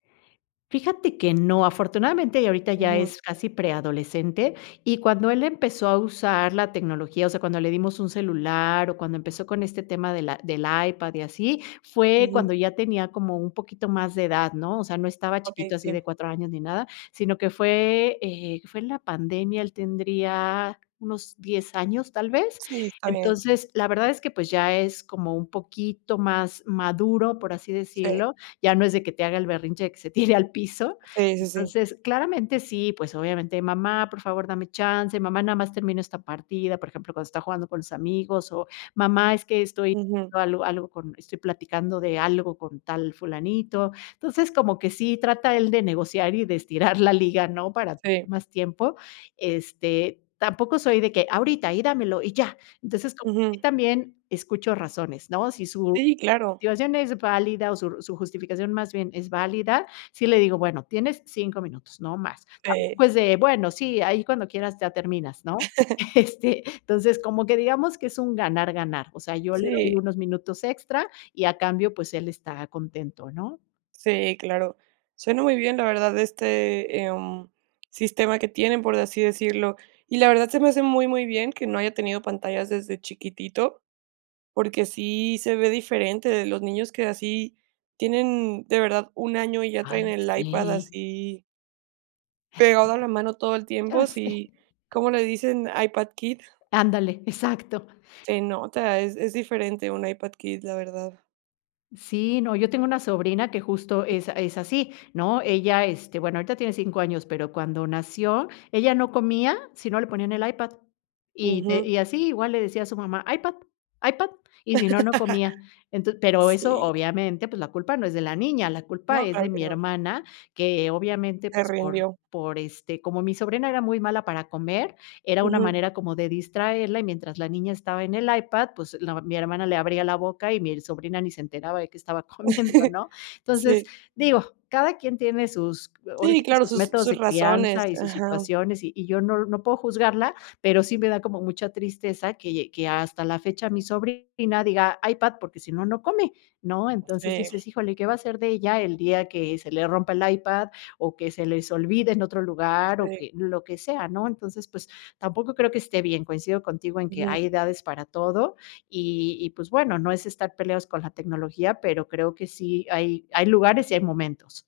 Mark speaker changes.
Speaker 1: Fíjate que no, afortunadamente, ya ahorita ya
Speaker 2: Ujú.
Speaker 1: es casi preadolescente. Y cuando él empezó a usar la tecnología, o sea, cuando le dimos un celular o cuando empezó con este tema de la del iPad y así, fue
Speaker 2: Ujú.
Speaker 1: cuando ya tenía como un poquito más de edad, ¿no? O sea, no estaba
Speaker 2: Okey,
Speaker 1: chiquito, así
Speaker 2: sí.
Speaker 1: de 4 años ni nada, sino que fue, eh, fue en la pandemia. Él tendría unos 10 años, tal vez.
Speaker 2: Sí, está bien.
Speaker 1: Entonces, la verdad es que, pues, ya es como un poquito más maduro, por así
Speaker 2: Sí.
Speaker 1: decirlo, ya no es de que te haga el berrinche de que se tire al piso.
Speaker 2: Sí, sí, sí.
Speaker 1: Entonces, claramente, sí, pues, obviamente: "Mamá, por favor, dame chance, mamá, nada más termina esta partida", por ejemplo, cuando está jugando con los amigos, o mamá: "Es que estoy
Speaker 2: Ujú.
Speaker 1: algo algo con estoy platicando de algo con tal fulanito". Entonces, como que sí trata él de negociar y de estirar la liga, ¿no?, para
Speaker 2: Sí.
Speaker 1: más tiempo. Este, tampoco soy de que: "Ahorita, y dámelo, y ya". Entonces, como [unintelligible]
Speaker 2: Ujú.
Speaker 1: también escucho razones, ¿no? Si su
Speaker 2: Sí, claro.
Speaker 1: [unintelligible] es válida o su r su justificación, más bien, es válida, sí le digo: "Bueno, tienes 5 minutos, no más".
Speaker 2: Pe
Speaker 1: Tampoco es de, bueno, sí, ahí cuando quieras ya terminas, ¿no? Este, entonces, como que digamos que es un ganar, ganar. O sea, yo le doy
Speaker 2: Sí.
Speaker 1: unos minutos extra y, a cambio, pues, él está contento, ¿no?
Speaker 2: Sí, claro. Suena muy bien, la verdad este, em, sistema que tienen, por así decirlo. Y la verdad se me hace muy, muy bien que no haya tenido pantallas desde chiquitito, porque sí se ve diferente de los niños que así tienen, de verdad, 1 año y ya traen
Speaker 1: Ay,
Speaker 2: el iPad
Speaker 1: sí.
Speaker 2: así pegado a la mano todo el
Speaker 1: Ya
Speaker 2: tiempo,
Speaker 1: sé.
Speaker 2: sí. ¿Cómo le dicen? IPad kid.
Speaker 1: Ándale, exacto.
Speaker 2: Se nota, es es diferente un iPad kid, la verdad.
Speaker 1: Sí, no. Yo tengo una sobrina que, justo, es a es así, ¿no? Ella, este, bueno, ahorita tiene 5 años, pero cuando nació, ella no comía, si no le ponían el iPad. Y n
Speaker 2: Ujú.
Speaker 1: y así, igual le decía a su mamá: "iPad, iPad", y si no, no comía. Enton pero eso,
Speaker 2: Sí.
Speaker 1: obviamente, pues, la culpa no es de la niña, la culpa
Speaker 2: No,
Speaker 1: es
Speaker 2: claro
Speaker 1: de
Speaker 2: que
Speaker 1: mi
Speaker 2: no.
Speaker 1: hermana, que, obviamente,
Speaker 2: Se
Speaker 1: pues, por
Speaker 2: rindió.
Speaker 1: por, este como mi sobrina era muy mala para comer, era una
Speaker 2: Ujú.
Speaker 1: manera como de distraerla. Y mientras la niña estaba en el iPad, pues, la ma mi hermana le abría la boca, y mi sobrina ni se enteraba de que estaba comiendo, ¿no? Entonces,
Speaker 2: Sí.
Speaker 1: digo, cada quien tiene sus ahora
Speaker 2: Sí,
Speaker 1: sí que
Speaker 2: claro,
Speaker 1: sus
Speaker 2: sus
Speaker 1: métodos
Speaker 2: sus
Speaker 1: de
Speaker 2: razones.
Speaker 1: crianza y sus
Speaker 2: Ajá.
Speaker 1: situaciones, y y yo no no puedo juzgarla, pero sí me da como mucha tristeza que que hasta la fecha mi sobrina diga: "iPad", porque, si no, no come, ¿no? Entonces
Speaker 2: Sí.
Speaker 1: dices, híjole, ¿qué va a hacer de ella el día que se le rompa el iPad o que se les olvide en otro lugar, o
Speaker 2: Sí.
Speaker 1: que lo que sea, ¿no? Entonces, pues, tampoco creo que esté bien. Coincido contigo en que
Speaker 2: Ujú.
Speaker 1: hay edades para todo. Y y, pues, bueno, no es estar peleados con la tecnología, pero creo que sí hay hay lugares y hay momentos.